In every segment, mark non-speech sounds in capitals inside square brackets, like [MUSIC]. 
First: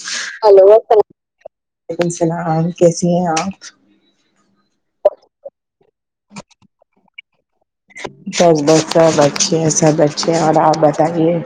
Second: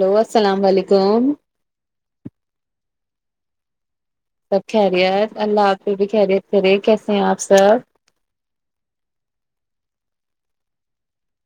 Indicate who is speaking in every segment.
Speaker 1: Hello
Speaker 2: hello السلام
Speaker 1: علیکم
Speaker 2: وعلیکم السلام کیسی ہیں آپ؟
Speaker 1: سب خیریت اللہ آپ کی بھی خیریت کرے کیسے ہیں آپ؟ سب
Speaker 2: بس بس سب اچھے سب اچھے۔۔ اچھے ہے اور آپ بتائیے۔۔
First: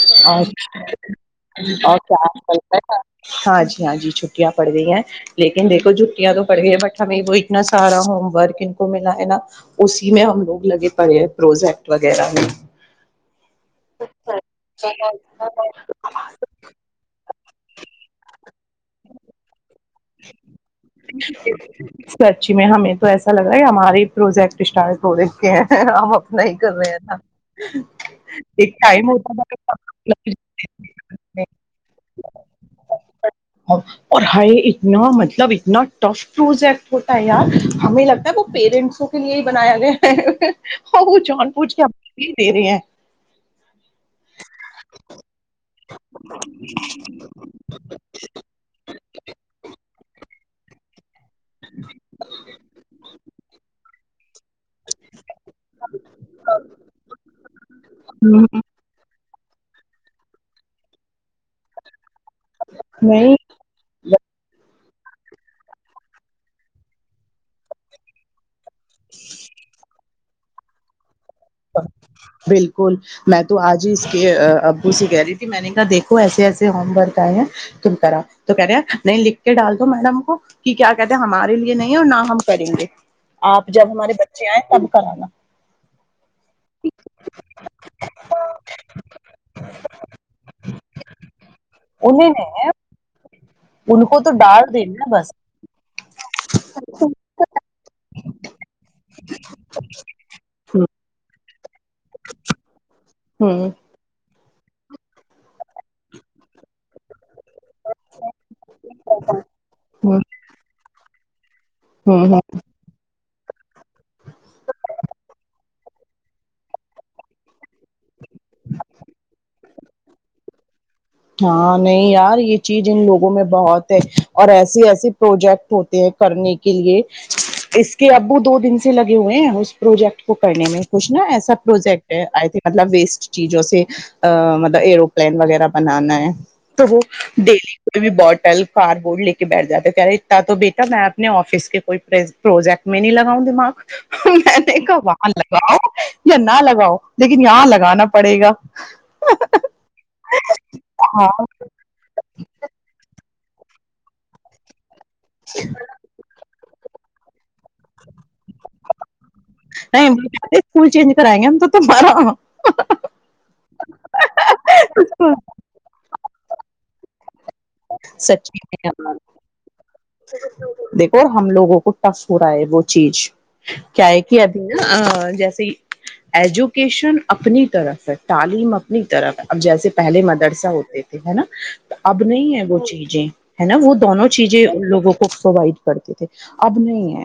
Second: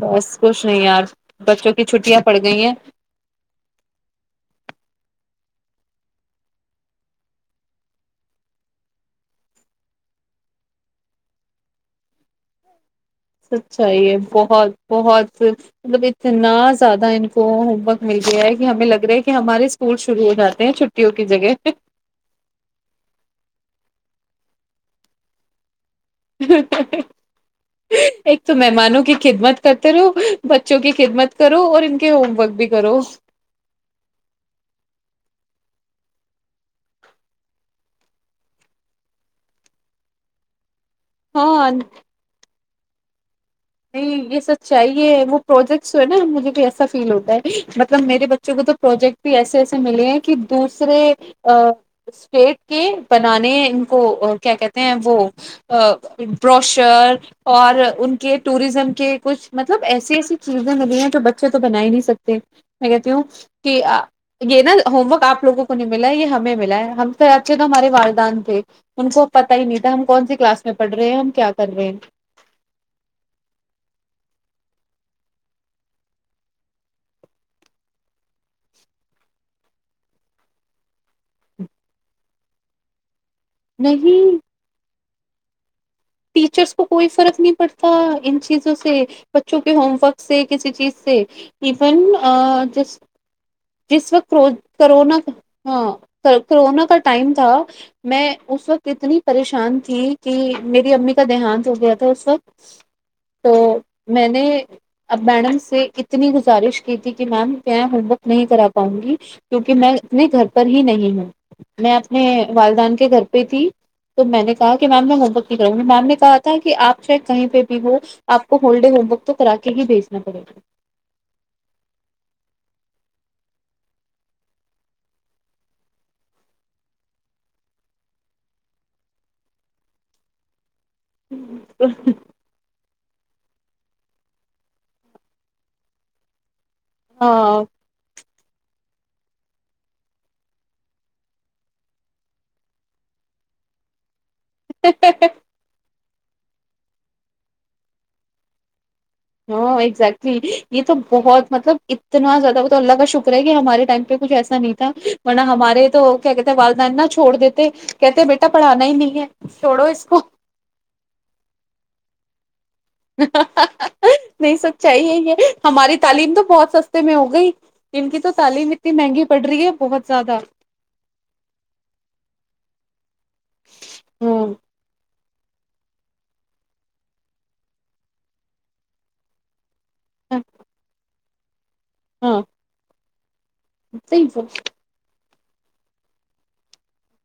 Speaker 1: بس
Speaker 2: اور
Speaker 1: کچھ نہیں یار بچوں کی چھٹیاں پڑ
Speaker 2: کیال
Speaker 1: گئی ہیں
Speaker 2: ہال جی ہاں جی چھٹیاں پڑ گئی ہیں۔۔ لیکن دیکھو چھٹیاں تو پڑ گئی بٹ ہمیں وہ اتنا سارا ہوم ورک ان کو ملا ہے نا اسی میں ہم لوگ لگے پڑے ہیں پروجیکٹ وغیرہ میں۔۔
Speaker 1: اچھا یہ۔۔ بہت بہت مطلب اتنا زیادہ کو ہوم ورک مل گیا ہے کہ ہمیں لگ رہا ہے کہ ہمارے اسکول شروع ہو جاتے ہیں چھٹیوں کی جگہ
Speaker 2: سچی میں ہمیں تو ایسا لگ رہا ہے ہمارے پروجیکٹ اشٹار ہو د کے ہیں ہم اپنا ہی کر رہے ہیں نا
Speaker 1: ایک تو مہمانوں
Speaker 2: ٹائم
Speaker 1: کی
Speaker 2: ہوتا تھا کہ
Speaker 1: خدمت کرتے رہو
Speaker 2: سب لوگ
Speaker 1: بچوں کی خدمت کرو اور ان کے ہوم ورک بھی کرو
Speaker 2: اور ہائے اتنا مطلب اتنا ٹف پروجیکٹ ہوتا ہے یار ہمیں لگتا ہے وہ پیرنٹسوں کے لیے ہی بنایا گیا ہے اور وہ چان پوچھ
Speaker 1: ہاں
Speaker 2: کے بھی دے رہے ہیں
Speaker 1: نہیں یہ سب چاہیے وہ پروجیکٹس جو ہے نا مجھے بھی ایسا فیل ہوتا ہے مطلب میرے بچوں کو تو پروجیکٹ بھی ایسے ایسے ملے ہیں کہ دوسرے اسٹیٹ کے بنانے ان کو کیا کہتے ہیں وہ بروشر اور ان کے کے کچھ مطلب ایسی ایسی چیزیں ملی ہیں جو بچے تو بنا ہی نہیں سکتے میں کہتی ہوں
Speaker 2: نہیں
Speaker 1: کہ یہ نا ہوم ورک آپ لوگوں کو ملا یہ ہمیں ملا ہے ہم س آے تو ہمارے والدان تھے ان کو پت ہی نہیں تھا ہم کون سے کلاس میں پڑ رہے ہیں ہم کیا کر رہے ہیں
Speaker 2: بالکل میں تو آج ہی اس کے ابو سے کہہ رہی تھی میں نے کہا دیکھو ایسے ایسے ہوم ورک آئے ہیں تم کرا تو کہہ رہے نہیں لکھ کے ڈال دو میڈم کو کہ کیا کہتے ہمارے لیے نہیں اور نہ ہم کریں گے آپ جب ہمارے
Speaker 1: نہیں
Speaker 2: بچے آئے تب کرانا
Speaker 1: ٹیچرس کو کوئی فرق نہیں پڑتا ان چیزوں سے بچوں کے ہوم ورک سے کسی چیز سے ایون
Speaker 2: انہیں نے
Speaker 1: جس
Speaker 2: ان
Speaker 1: جس
Speaker 2: کو تو
Speaker 1: وقت
Speaker 2: ڈانٹ دینا
Speaker 1: کرونا
Speaker 2: بس
Speaker 1: ہاں کرورونا کا ٹائم تھا میں اس وقت اتنی پریشان تھی کہ
Speaker 2: ہ
Speaker 1: میری امی ک د ہان [UNINTELLIGIBLE] تو
Speaker 2: ہ
Speaker 1: میں نے اب میڈم سے اتنی گزارش کی تھی میم میں ہوم ورک نہیں کرا پاؤں گی کیوںکہ میں
Speaker 2: ہ
Speaker 1: اپتنے گھر پر ہی نہیں ہوں میں اپنے
Speaker 2: ہ ہ
Speaker 1: والدان کے گھر تھی تو میں نے کہا کہ میم میں ہوم ورک کروں گی میم نے کہا تھا کہ آپ چاہے کہیں پہ بھی ہو آپ کو ہول ڈے ہوم ورک تو کرا کے ہی بھیجنا پڑے گا
Speaker 2: ہاں نہیں یار یہ چیز ان لوگوں میں بہت ہے اور ایسے ایسے پروجیکٹ ہوتے ہیں کرنے کے لیے اس کے ابو دو دن سے لگے ہوئے ہیں اس پروجیکٹ کو کرنے میں کچھ نا ایسا
Speaker 1: گا
Speaker 2: پروجیکٹئی ہے مطلب ویسٹ چیزوں سے مطلب ایروپلین وغیرہ بنانا ہے تو وہ
Speaker 1: ہاں
Speaker 2: ڈیلی کوئی بھی ب کل کار بورڈ لے کے بیٹھ جاتے کہہ رہے اتنا تو بیٹا میں اپنے آفس کے کوئی پروجیکٹ میں نہیں لگاؤں دماغ یک باہن لگا یا نہ لگاؤ لیکن یہاں لگانا پڑے گا
Speaker 1: ہاں ایکگزٹلی یہ تو بہت
Speaker 2: ہاں
Speaker 1: مطلب اتنا زیادہ مب اللہ کا شکر ہے کہ ہمارے ٹائم پہ کچھ ایسا نہیں تھا م ہمارے تو کیا کہتے والد انا چھوڑ دیتے کہتے بیٹا پڑھانا ہی نہیں ہے چھوڑو اس
Speaker 2: نہیں
Speaker 1: کو
Speaker 2: اسکول چینج کرائیں گے ہم تو تار
Speaker 1: نہیں سب چاہیے یہ ہماری تعلیم تو بہت سستے میں ہو گئی ان کی تو
Speaker 2: سچی
Speaker 1: تعلیم اتنی
Speaker 2: میں
Speaker 1: مہنگی پڑ رہی ہے بہت زیادہ
Speaker 2: دیکھو ہم لوگوں کو ٹف ہو رہا ہے وہ چیز کیا ہے کہ ابھی
Speaker 1: ہاں
Speaker 2: جیسے ایجوکیشن اپنی طرف ہے تعلیم اپنی طرف ہے اب جیسے پہلے مدرسہ ہوتے ہے نا اب
Speaker 1: ہاں
Speaker 2: نہیں ہے وہ چیزیں ہے نا وہ دونوں
Speaker 1: صحیح
Speaker 2: چیزیں کو پرووائڈ کرتے تھے اب نہیں ہے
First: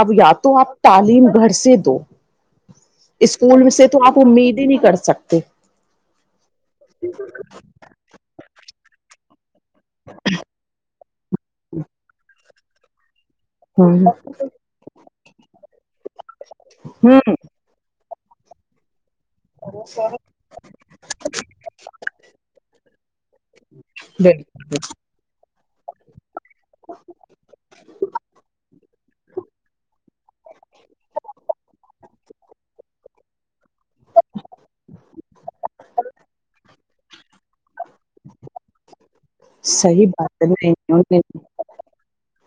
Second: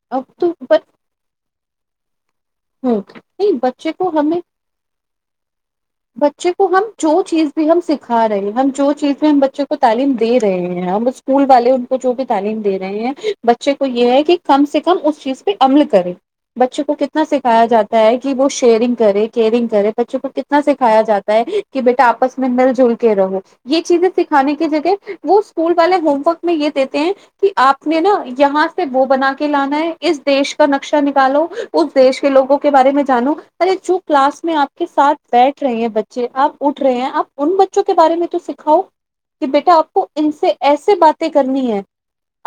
Speaker 2: اب یا تو آپ تعلیم گھر سے س دو
Speaker 1: نہیں
Speaker 2: اسکول سے
Speaker 1: بچے
Speaker 2: تو
Speaker 1: کو
Speaker 2: آپ
Speaker 1: ہمیں
Speaker 2: امید ہی نہیں کر سکتے
Speaker 1: بچے کو ہم جو چیز بھی ہم سکھا رہے ہیں ہم جو چیزیں ہیں بچوں کو تعلیم دے رہے ہیں ہم وہ اسکول والے ان کو جو بھی تعلیم دے رہے ہیں بچے کو یہ
Speaker 2: ہ
Speaker 1: ہے کہ کم سے کم اس چیز پہ عمل کرے بچے کو کتنا
Speaker 2: ہ
Speaker 1: سکھایا جاتا ہے کہ کہ وہ شیئرنگ کرے کیرنگ کرے پچ پ سکھایا جاتا ہے کہ بیٹا آپس میں مل جل کے رہو یہ چیزیں سکھانے کی
Speaker 2: بالکل
Speaker 1: جگہ وہ اسکول والے ہوم ورک میں یہ دیتے ہیں کہ آپ نے نا یہاں سے وہ بنا کے لانا ہے اس دیش کا نقشہ نکالو اس دیش کے لوگوں کے بارے میں جانو ارے جو کلاس میں آپ کے ساتھ بیٹھ رہے ہیں بچے آپ اٹھ رہے ہیں آپ انن بت کے بارے میں تو سکھاؤ کہ بیٹا آپ کو
Speaker 2: صحیح بات
Speaker 1: ان
Speaker 2: ہے
Speaker 1: سے
Speaker 2: نہیں
Speaker 1: ایسے
Speaker 2: نہیں،
Speaker 1: باتیں کرنی ہے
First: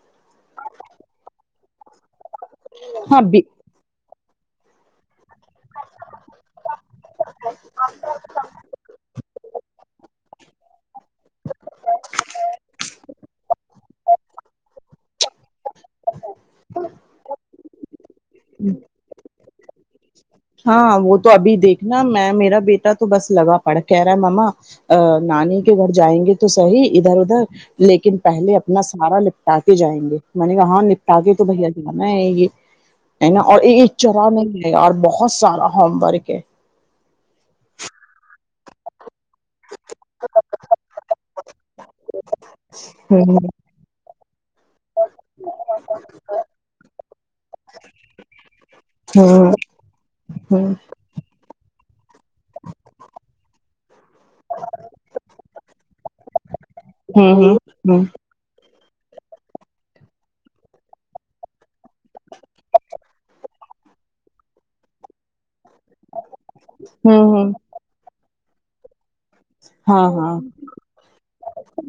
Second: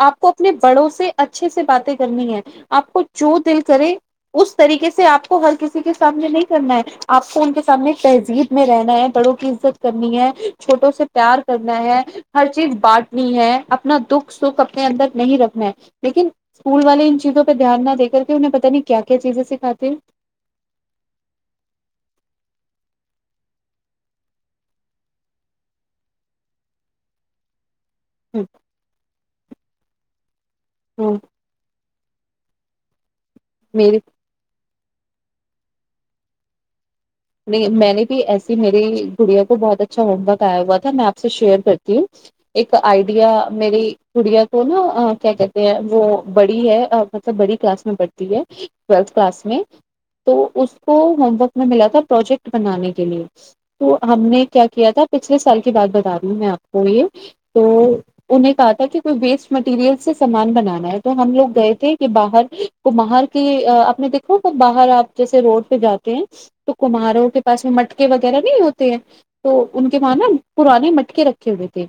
Speaker 1: آپ کو اپنے بڑوں سے اچھے سے باتیں کررنی ہے آپ کو
Speaker 2: ہاں
Speaker 1: جو
Speaker 2: بھی
Speaker 1: دل کرے اس طریقے سے آپ کو ہر کسی کے سامنے نہیں کرنا ہے آپ کو ان کے ہمنے تہذیب میں رہنا ہے بڑوں کی عزت کرنی ہے چھوٹوں سے پیار کرنا ہے ہر چیز بانٹنی ہے اپنا دکھ سکھ اپنے اندر نہیں رکھنا ہے لیکن اسکول والے ان چیزوں پہ دھیان نہ دے کر کے انہیں پتہ نہیں کیا کیا چیز جسکھاتی
Speaker 2: ہاں وہ تو ابھی دیکھنا میں میرا بیٹا تو بس لگا پڑ کہہ رہا ہے مما نانی کے گھر جائیں گے تو سحیح ادھر ادھر لیکن پہلے اپنا سارا لکھتا تھا جائیں گے میں نے کہااں نپٹا کے تو بھیا انا ہی گ ہے نا اور یہ
Speaker 1: میرے
Speaker 2: چرا نہیں اور بہت بہت سارا ہوم ورک ہے
Speaker 1: نہیں میں نے بھی ایسی میری کڑیا کو بہت اچھا ہوم ورک آیا ہوا تھا میں آپ سے شیئر کرتی ہوں ایک آئیڈیا
Speaker 2: ہوں
Speaker 1: میری کڑیا وہ نا کیا کہتے ہیں وہ بڑی ہے سب بڑی کلاس میں پڑھتی ہے ٹویلھ کلاس
Speaker 2: ہوں
Speaker 1: میں تو اس کو ہوم ورک میں ملا تھا پروجیکٹ بنانے کے لیے تو ہم نے کیا کیا تھا پچھلے سال کی بات بتا رہی ہوں میں آپ کو یہ
Speaker 2: ہوں ہوں
Speaker 1: تو
Speaker 2: ہوں
Speaker 1: انہیں کہ تاکہ کوئی ویسٹ مٹیریل سے سامان بنانا ہے تو ہم لوگ گئے تھے کہ باہر کو باہر کے اپ نے دیکھو تو باہر آپ جیسے روڈ پہ جاتے ہیں تو
Speaker 2: ہوں
Speaker 1: کماروں کے
Speaker 2: ہوں
Speaker 1: پاس میں مٹکے وغیرہ وغیرہ نہیں ہوتے ہیں تو ان کے
Speaker 2: ہاں
Speaker 1: وہاں نا
Speaker 2: ہاں
Speaker 1: پرانے مٹکے رکھے ہوئے تھے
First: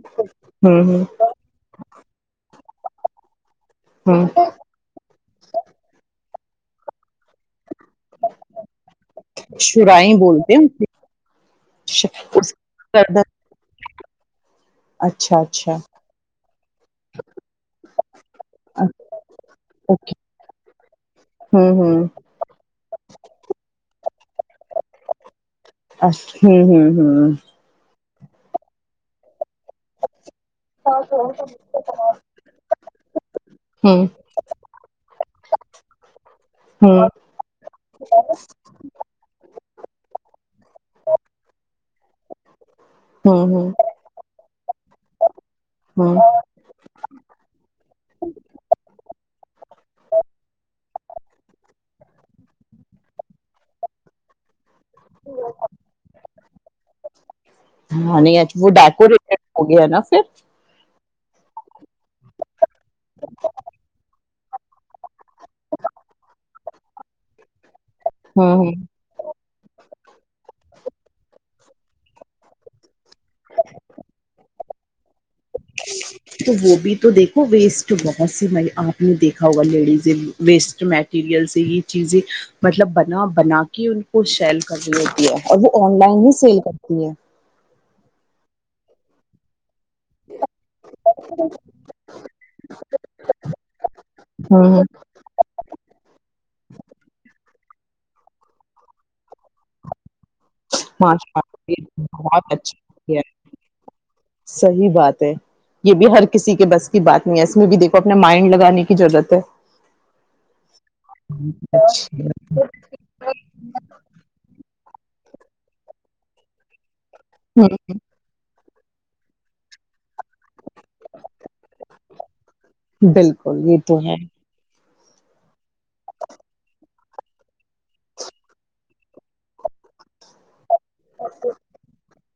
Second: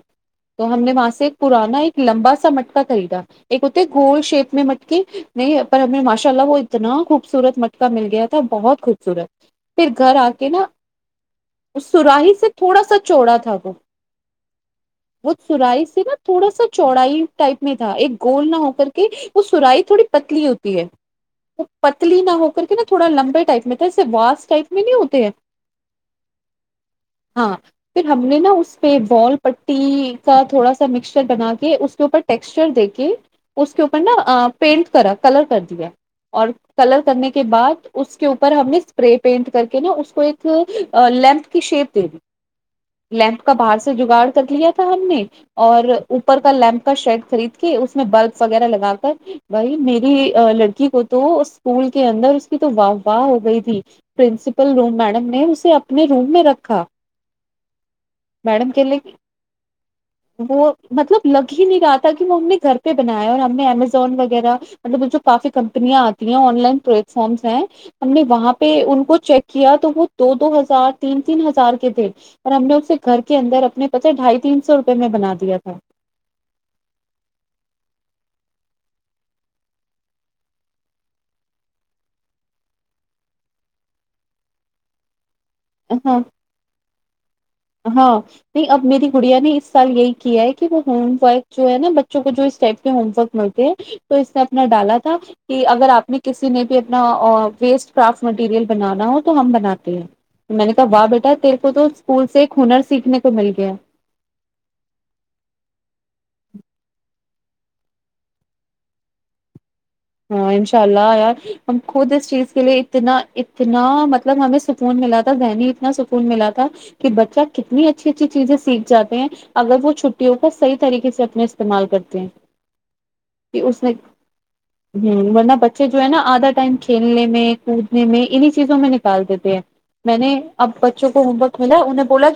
Speaker 1: تو ہم
Speaker 2: ہوں
Speaker 1: نے
Speaker 2: ہوں
Speaker 1: وہاں سے پرانا ایک لمبا سا مٹکا پتا کرریدا ایک ہوتے گھول
Speaker 2: ہوں
Speaker 1: شیپ میں مٹکی نہیں پر ہم نے ماش چلا وہ اتنا خوبصورت مٹکا مل گیا تھا بہت خوب پھر
Speaker 2: شرائیں
Speaker 1: گھر آ کے
Speaker 2: بولتے ہیں
Speaker 1: نا
Speaker 2: اس کی، ش-
Speaker 1: سراہی سے
Speaker 2: اس کی
Speaker 1: تھوڑا سا
Speaker 2: گردن
Speaker 1: چوڑا تھا وہ وہ
Speaker 2: اچھا اچھا
Speaker 1: سرائی سے نا تھوڑا سا چوڑائی ٹائپ میں ہ ایک گول نہ ہو کر کے وہ سرائی تھوڑی
Speaker 2: اوکے
Speaker 1: پتلی ہوتی ہے وہ
Speaker 2: ہوں ہوں
Speaker 1: پتلی نہ ہو کر کے نا تھوڑا لمبے ٹائپ میں تھا اسے واس ٹائپ میں نہیں ہوتے ہیں
Speaker 2: اچ ہوں ہوں ہ
Speaker 1: ہاں پھر ہم نے نا اس پہ بال پٹی کا تھوڑا سا مکسچر بنا کے اس کے اوپر ٹیکسچر دے کے اس کے اوپر
Speaker 2: ہوں
Speaker 1: نا پینٹ کرا کلر کر دیا اور کلر
Speaker 2: ہوں
Speaker 1: کرنے کے بعد اس کے اوپر ہم نے کر کے نا اس کو ایک لینتھ کی شیپ
Speaker 2: ہوں
Speaker 1: لیمپ کا
Speaker 2: ہوں ہوں
Speaker 1: باہر سے جگاڑ کر لیا تھا ہم نے اور
Speaker 2: ہوں
Speaker 1: اوپر کا لیمپ کا شیڈ خرید کے اس میں بلب وغیرہ لگا کر بھائی میری لڑکی کو تو اسکول کے اندر اس کی تو واہ واہ ہو گئی تھی نسپل [UNINTELLIGIBLE] [INAUDIBLE] روم میڈم نے اسے اپنے روم میں رکھا
Speaker 2: ہاں نہیں اچھا وہ
Speaker 1: میڈم کہ ل
Speaker 2: ڈیکوریٹڈ ہو گیا نا پھر
Speaker 1: وہ مطلب لگ ہی نہیں رہا تھا کہ میں ہم نے گھر پہ بنایا اور ہم نے امیزون ویرہ وغیر مطلبھ کافی کمپنیاں آتی ہیں آن لائن پر فمس ہیں [UNINTELLIGIBLE] ہم نے
Speaker 2: ہاں
Speaker 1: وہاں پہ
Speaker 2: ہاں
Speaker 1: ان کو چیک کیا تو وہ دو دو ہزار تین تین ہزار کے تھے اور ہم نے اس سے گھر کے اندر اپنے پتہ ڈھائی تین سو روپ میں بناات [UNINTELLIGIBLE] [INAUDIBLE]
Speaker 2: تو وہ بھی تو دیکھو وسٹ بہت ایسے میں آپ نے دیکھا ہوگا لیڈیز ویسٹ میٹیریل سے یہ چیزیں مطلب بنا بنا کے ان کو شیل کرنے دیا اور وہ آن
Speaker 1: ہاں
Speaker 2: لائن ہی سیل کرتی ہے
Speaker 1: ہاں نہیں اب میری گڑیا نے اس سال یہی کیا ہے کہ وہ ہوم ورک جو ہے نا بچوں کو جو اس ٹائپ کے ہوم ورک ملتے ہیں تو اس نے اپنا
Speaker 2: ہوں
Speaker 1: ڈالا تھا کہ اگر آپ نے کسی نے بھی اپنا ویسٹ کرافٹ مٹیریل بنانا ہو تو ہم بناتے ہیں میں نے کہا واہ بیٹا تیر کو تو اسکول سے ہنر سیکھنے
Speaker 2: اچا
Speaker 1: کو مل گیا
Speaker 2: صحیح بات ہے یہ بھی ہر کسی کے بس کی بات نہیں ہے اس میں بھی دیکھو اپنے مائنڈ لگانے کی ضرورت ہے
Speaker 1: ہاں انشاء اللہ یار ہم خود اس چیز کے لیے اتنا اتنا مطلب ہمیں سکون ملا تھا ذہنی اتنا سکون ملا تھا کہ بچہ کتنی اچھی اچھی چیز سیکھ جاتے ہیں اگر وہ چھٹیوں صحیح طریقے سے اپنا استعمال کرتے ہیں
Speaker 2: بالکل
Speaker 1: کہ
Speaker 2: یہ
Speaker 1: اس نے
Speaker 2: تو ہے
Speaker 1: ہ ورنہ بچے جو ہے نا آدھا ٹائم کھیلنے میں کودنے میں انیں چیزوں میں نکال دیتے ہیں میں نے اب بچوں کو ہوم ورک ملا ہے انہ بولا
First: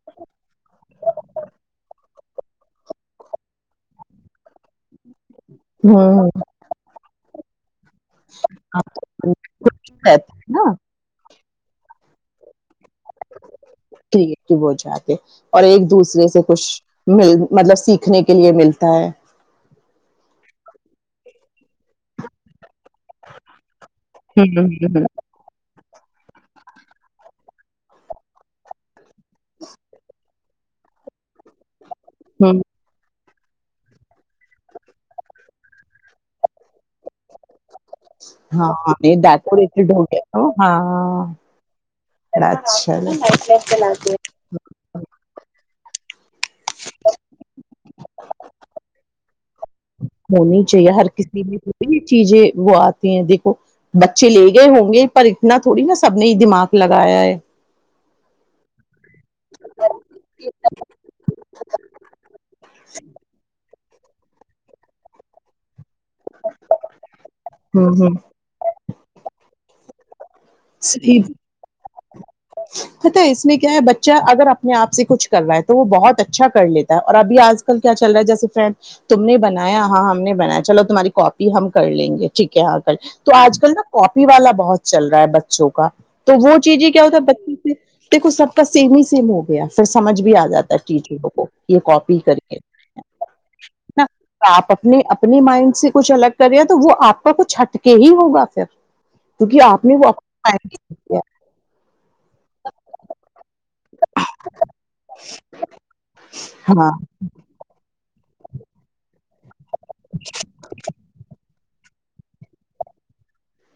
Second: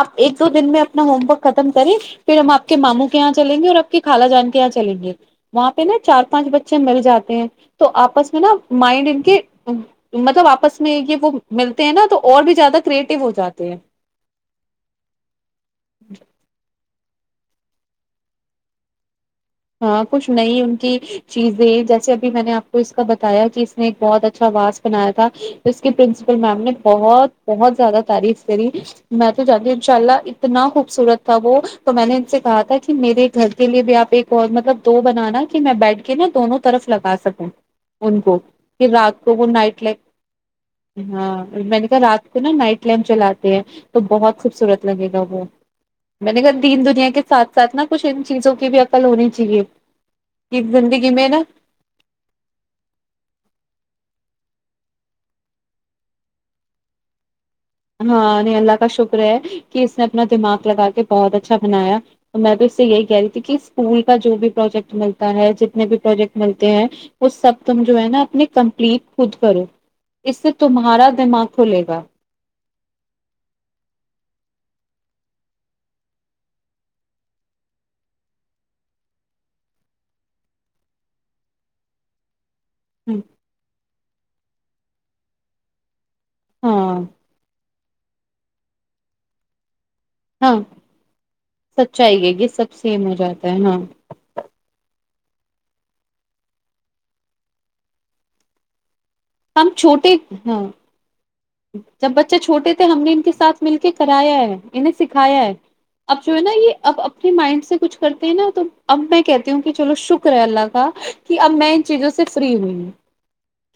Speaker 1: آپ ایک تو دن میں اپنا ہومورک ختم کرے پھر ہم آ کے ماموں کے یہاں چلیں گے اور آپ کے خال جان کے یہاں چلیں گے وہاں پہ چار پانچ بچے مل جاتے ہیں تو آپس میں نا مائنڈ ان
Speaker 2: ہوں
Speaker 1: کے
Speaker 2: رہتے
Speaker 1: مطلب
Speaker 2: ہیں نا
Speaker 1: آپس میں یہ وہ ملتے ہیں نا تو اور بھی زیادہ کریٹو ہو جاتے ہیں
Speaker 2: ٹھیک ہے وہ جا کے اور ایک دوسرے سے کچھ مل مطلب سیکھنے کے لیے ملتا ہے
Speaker 1: ہاں کچھ نئی ان کی چیزیں جیسے ابھی میں نے آپ اس کا بتایا کہ اس نے ایک بہت اچھا واس بنایا تھا اس کی پرنسپل میم نے بہت بہت زیادہ تعریف کری میں تو جانتی ہوں ان شاء اللہ اتنا خوبصورت تھا وہ تو میں نے ان سے کہا تھا کہ میرے گھر کے لیے بھی آپ ایک اور مطلب دو بنانا کہ میں بیٹھ کے نا دونوں طرف لگا سکوں ان کو
Speaker 2: ہاں
Speaker 1: پھر رات کو وہ نائٹ
Speaker 2: ڈیکوریٹڈ ہو گیا تو
Speaker 1: لم ہاں میں نے کہا رات کو
Speaker 2: بڑا
Speaker 1: نا نائٹ
Speaker 2: اچھا
Speaker 1: لائمپ چلاتے ہیں تو بہت خوبصورت لگے گا وہ میں نے کہا دین دنیا کے سات ساتھ نہا کچھ ان چیزوں کی بھی عقل ہونی چاہیے
Speaker 2: ہونی
Speaker 1: کہ
Speaker 2: چاہیے ہر
Speaker 1: زندگی نا
Speaker 2: کسی میں کوئی چیزیں وہ آتی ہیں دیکھو بچے لے کے ہوں گے پر اتنا تھوڑی نا سب نے دماغ لگایا ہے
Speaker 1: ہاں نہیں اللہ کا شکر کہ اس نے اپنا دماغ لگا کے بہت اچھا بنایا تو میں بھی اس سے یہی کہہ رہی تھی کہ اس اسکول کا جو بھی پروجیکٹ ملتا ہے ج جتنے بھی پروجیکٹ ملتے ہیں وہ سب تم
Speaker 2: ہوں
Speaker 1: جو ہے
Speaker 2: ہوں
Speaker 1: نا اپنے کمپلیٹ خود کرو اس سے تمہارا دماغ کھلے گا
Speaker 2: پتا ہے اس میں کیا ہے بچہ اگر اپنے آپ سے کچھ رہا ہے تو وہ بہت اچھا کر لیتا ہے اور ابھی آج کل کیا چل رہا ہے جیسے فرینڈ تم نے بنایا ہاں ہم نے بنایا چلو تمہاری کاپی ہم کر لیں گے ٹھیک کیا کل تو آج کل نا کاپی والا بہت چل رہا ہے ب سو کا تو وہ چیزیں
Speaker 1: ہاں
Speaker 2: کیا ہوتا ہے دیکھو سب کا سمے ہی سمے ہو گیا پھر سمجھ بھی آ
Speaker 1: ہاں
Speaker 2: جاتا ہے چیزوں کو یہ کوپی
Speaker 1: سچائی
Speaker 2: [UNINTELLIGIBLE]
Speaker 1: ہے
Speaker 2: کر
Speaker 1: یہ
Speaker 2: کے
Speaker 1: سب سیم ہو جاتا ہے ہاں
Speaker 2: آپ اپنے اپنی مائنڈ سے کچھ الگ کرے تو وہ آپ کا کچھ ہٹکر ہی ہوگا پھر کیونکہ
Speaker 1: ہم
Speaker 2: آپ نے وہ
Speaker 1: چھوٹے ہاں
Speaker 2: [UNINTELLIGIBLE]
Speaker 1: جب بچے چھوٹے تھے ہم نے ان کے ساتھ مل کے کرایا ہے انھیں سکھایا ہے اب جو ہے نا یہ
Speaker 2: ہاں
Speaker 1: اب اپنے مائنڈ سے کچھ کرتے ہیں نا تو اب ٹائم [UNINTELLIGIBLE] کہتی ہوں کہ چلو شکر ہیں [UNINTELLIGIBLE] اللہ کا کہ اب میں چیزوں سے فری ہوئی ہے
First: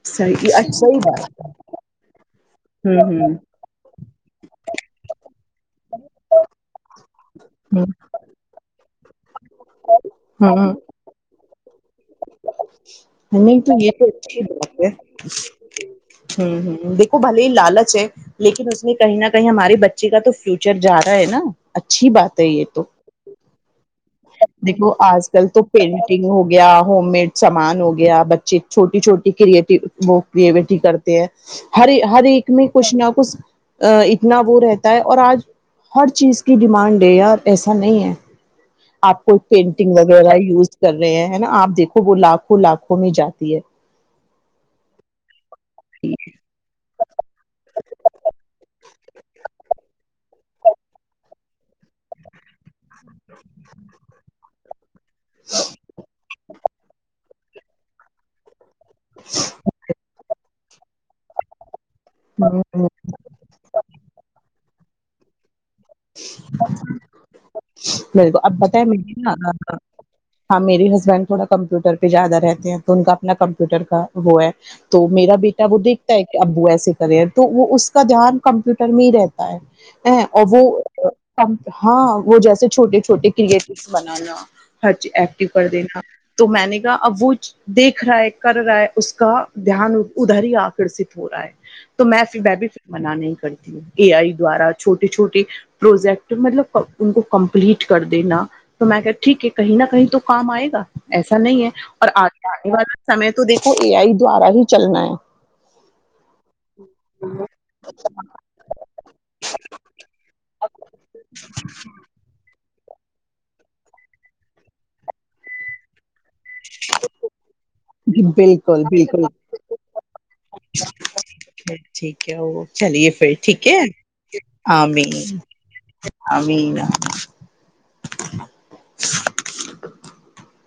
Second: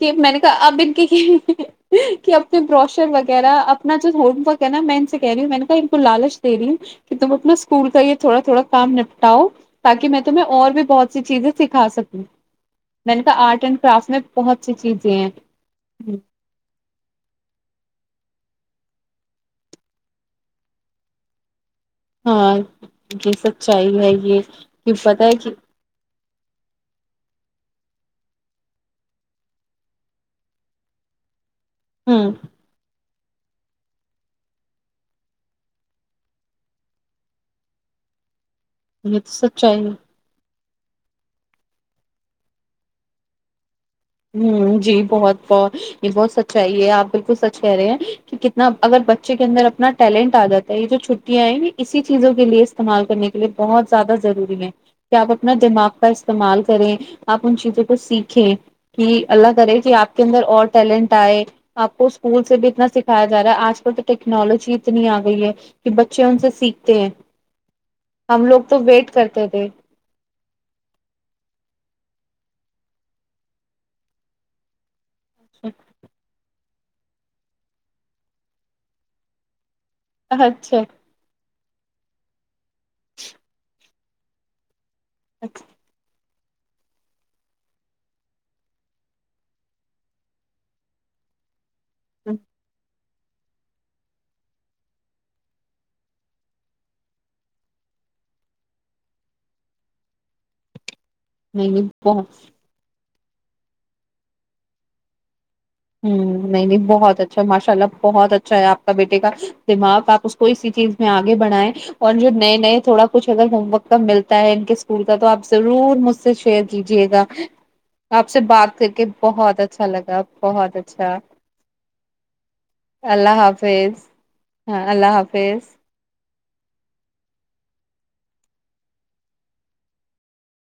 Speaker 1: کہ میںنے [UNINTELLIGIBLE] کہا
Speaker 2: صحیح
Speaker 1: اب
Speaker 2: اچھا
Speaker 1: ان
Speaker 2: ہی
Speaker 1: کے
Speaker 2: بات
Speaker 1: کہ اب بروشر
Speaker 2: ہوں ہوں
Speaker 1: وغیرہ اپنا جو ہوم ورک ہے نا میں ان سے کہہ رہی ہوں میں نے کہا ان کو لالچ دی رہی ہوں کہ تم اپنا
Speaker 2: ہ
Speaker 1: اسکول کا یہ تھوڑا تھوڑا کام نپٹاؤ تاکہ میں تمہیں اور
Speaker 2: ہاں
Speaker 1: بھی بہت سی [UNINTELLIGIBLE] میں نے
Speaker 2: [UNINTELLIGIBLE]
Speaker 1: کہا آرٹ اینڈ کرافٹ میں بہت سی چیزیں ہیں
Speaker 2: لیکن اس میں کہیں نہ کہیں ہمارے بچے کا تو فیوچر جا رہا ہے نا اچھی بات ہے
Speaker 1: ہاں
Speaker 2: یہ تو
Speaker 1: یہ سچائی ہیں
Speaker 2: دیکھو آج کل تو پینٹنگ ہو گیا ہوم مدیس س سامان ہو گیا بچے چھوٹی چھوٹی کری وہ کریوٹی کرتے ہیں ہری ہر
Speaker 1: ہوں
Speaker 2: ایک میں خوشیاں کچ اتنا وہ رہتا ہے اور آج ہر چیز کی ڈیمانڈ ہے یار ایسا نہیں ہے
Speaker 1: یہ
Speaker 2: آپ
Speaker 1: تو
Speaker 2: کو
Speaker 1: سچائی ہے۔
Speaker 2: پینٹنگ وغیرہ یوز کر رہے ہیں نا آپ دیکھو وہ لاکھوں لاکھوں میں جاتی ہے
Speaker 1: [UNINTELLIGIBLE] اگر بچے کے اندر اپنا ٹیلنٹ آ جاتا ہے یہ جو چھٹیاں ہیں اسی چیزوں کے لیے استعمال کرنے کے لیے بہت زیادہ ضروری ہے کہ آپ اپنا دماغ کا استعمال کریں اپ ان چیزوں کو سیکھیں کہ اللہ کرے جی آپ کے اندر اور تلنٹائے آپ کو اسکول سے بھی
Speaker 2: ہ
Speaker 1: اتنا سکھایاا ہے آج کل تو ٹیکنالوجی اتنی آ گئی ہے کہ بچے ان سے سیکھتے ہیں
Speaker 2: بالک
Speaker 1: ہم
Speaker 2: اب
Speaker 1: لوگ
Speaker 2: بت
Speaker 1: تو
Speaker 2: مے
Speaker 1: ویٹ
Speaker 2: نا
Speaker 1: کرتے تھے
Speaker 2: ہاں میری ہسبینڈ تھوڑا کمپیوٹر پہ زیادہ رہتے ہیں تو ان کا اپنا کمپیوٹر کا وہ ہے تو میرا بیٹا وہ دیکھتا ہے ایک ابو ایس کریئر تو وہ اس کا دھیان کمپیوٹر میں ہی رہتا ہے ا ا
Speaker 1: اچھا
Speaker 2: وہ ہاں وہ جیسے چھوٹے چھوے کرکٹ بناانا ہرچی ایکٹو
Speaker 1: اچھا
Speaker 2: کر دینا تو میں نے کہا اب وہ دیکھ رہا ہے کر رہا ہے اس کا دھیان ادھر ہی آکرشت ہو رہا ہے تو میں ببی سے من نہیں کرتی ہے اے آئی دوارا چھوٹی چھوٹی پروجیکٹ مطلب ان کو کمپلیٹ کر دینا تو میں کہ ٹھیک ہے کہیں نہ کہیں تو کام آئے گا ایسا نہیں ہے اور آ آنے والی سمے تو دیکھو اے آئی دوارا ہی چلنا ہے
Speaker 1: ہ نہیں نہیں بہت اچھا ماشاء اللہ بہت اچھا ہے آپ کا بیٹے کا دماغ آپ [UNINTELLIGIBLE] اسی چیز میں آگے بڑائیں اور جو نئے نئے تھوڑا کچھ اگر ہوم ورک کا ملتا ہے ان کے اسکول کا تو آ ضرور مجھ سے شیئر کیجیے گا
Speaker 2: جی
Speaker 1: آپ سے بات
Speaker 2: بالکل
Speaker 1: کر کے
Speaker 2: بالکل
Speaker 1: بہت اچھا لگا بہت اچھا
Speaker 2: ٹھیک ہے وہ چلیے پھر
Speaker 1: اللہ
Speaker 2: ٹھیک ہے
Speaker 1: حافظ ہاں
Speaker 2: عام
Speaker 1: اللہ حافظ
Speaker 2: ابھی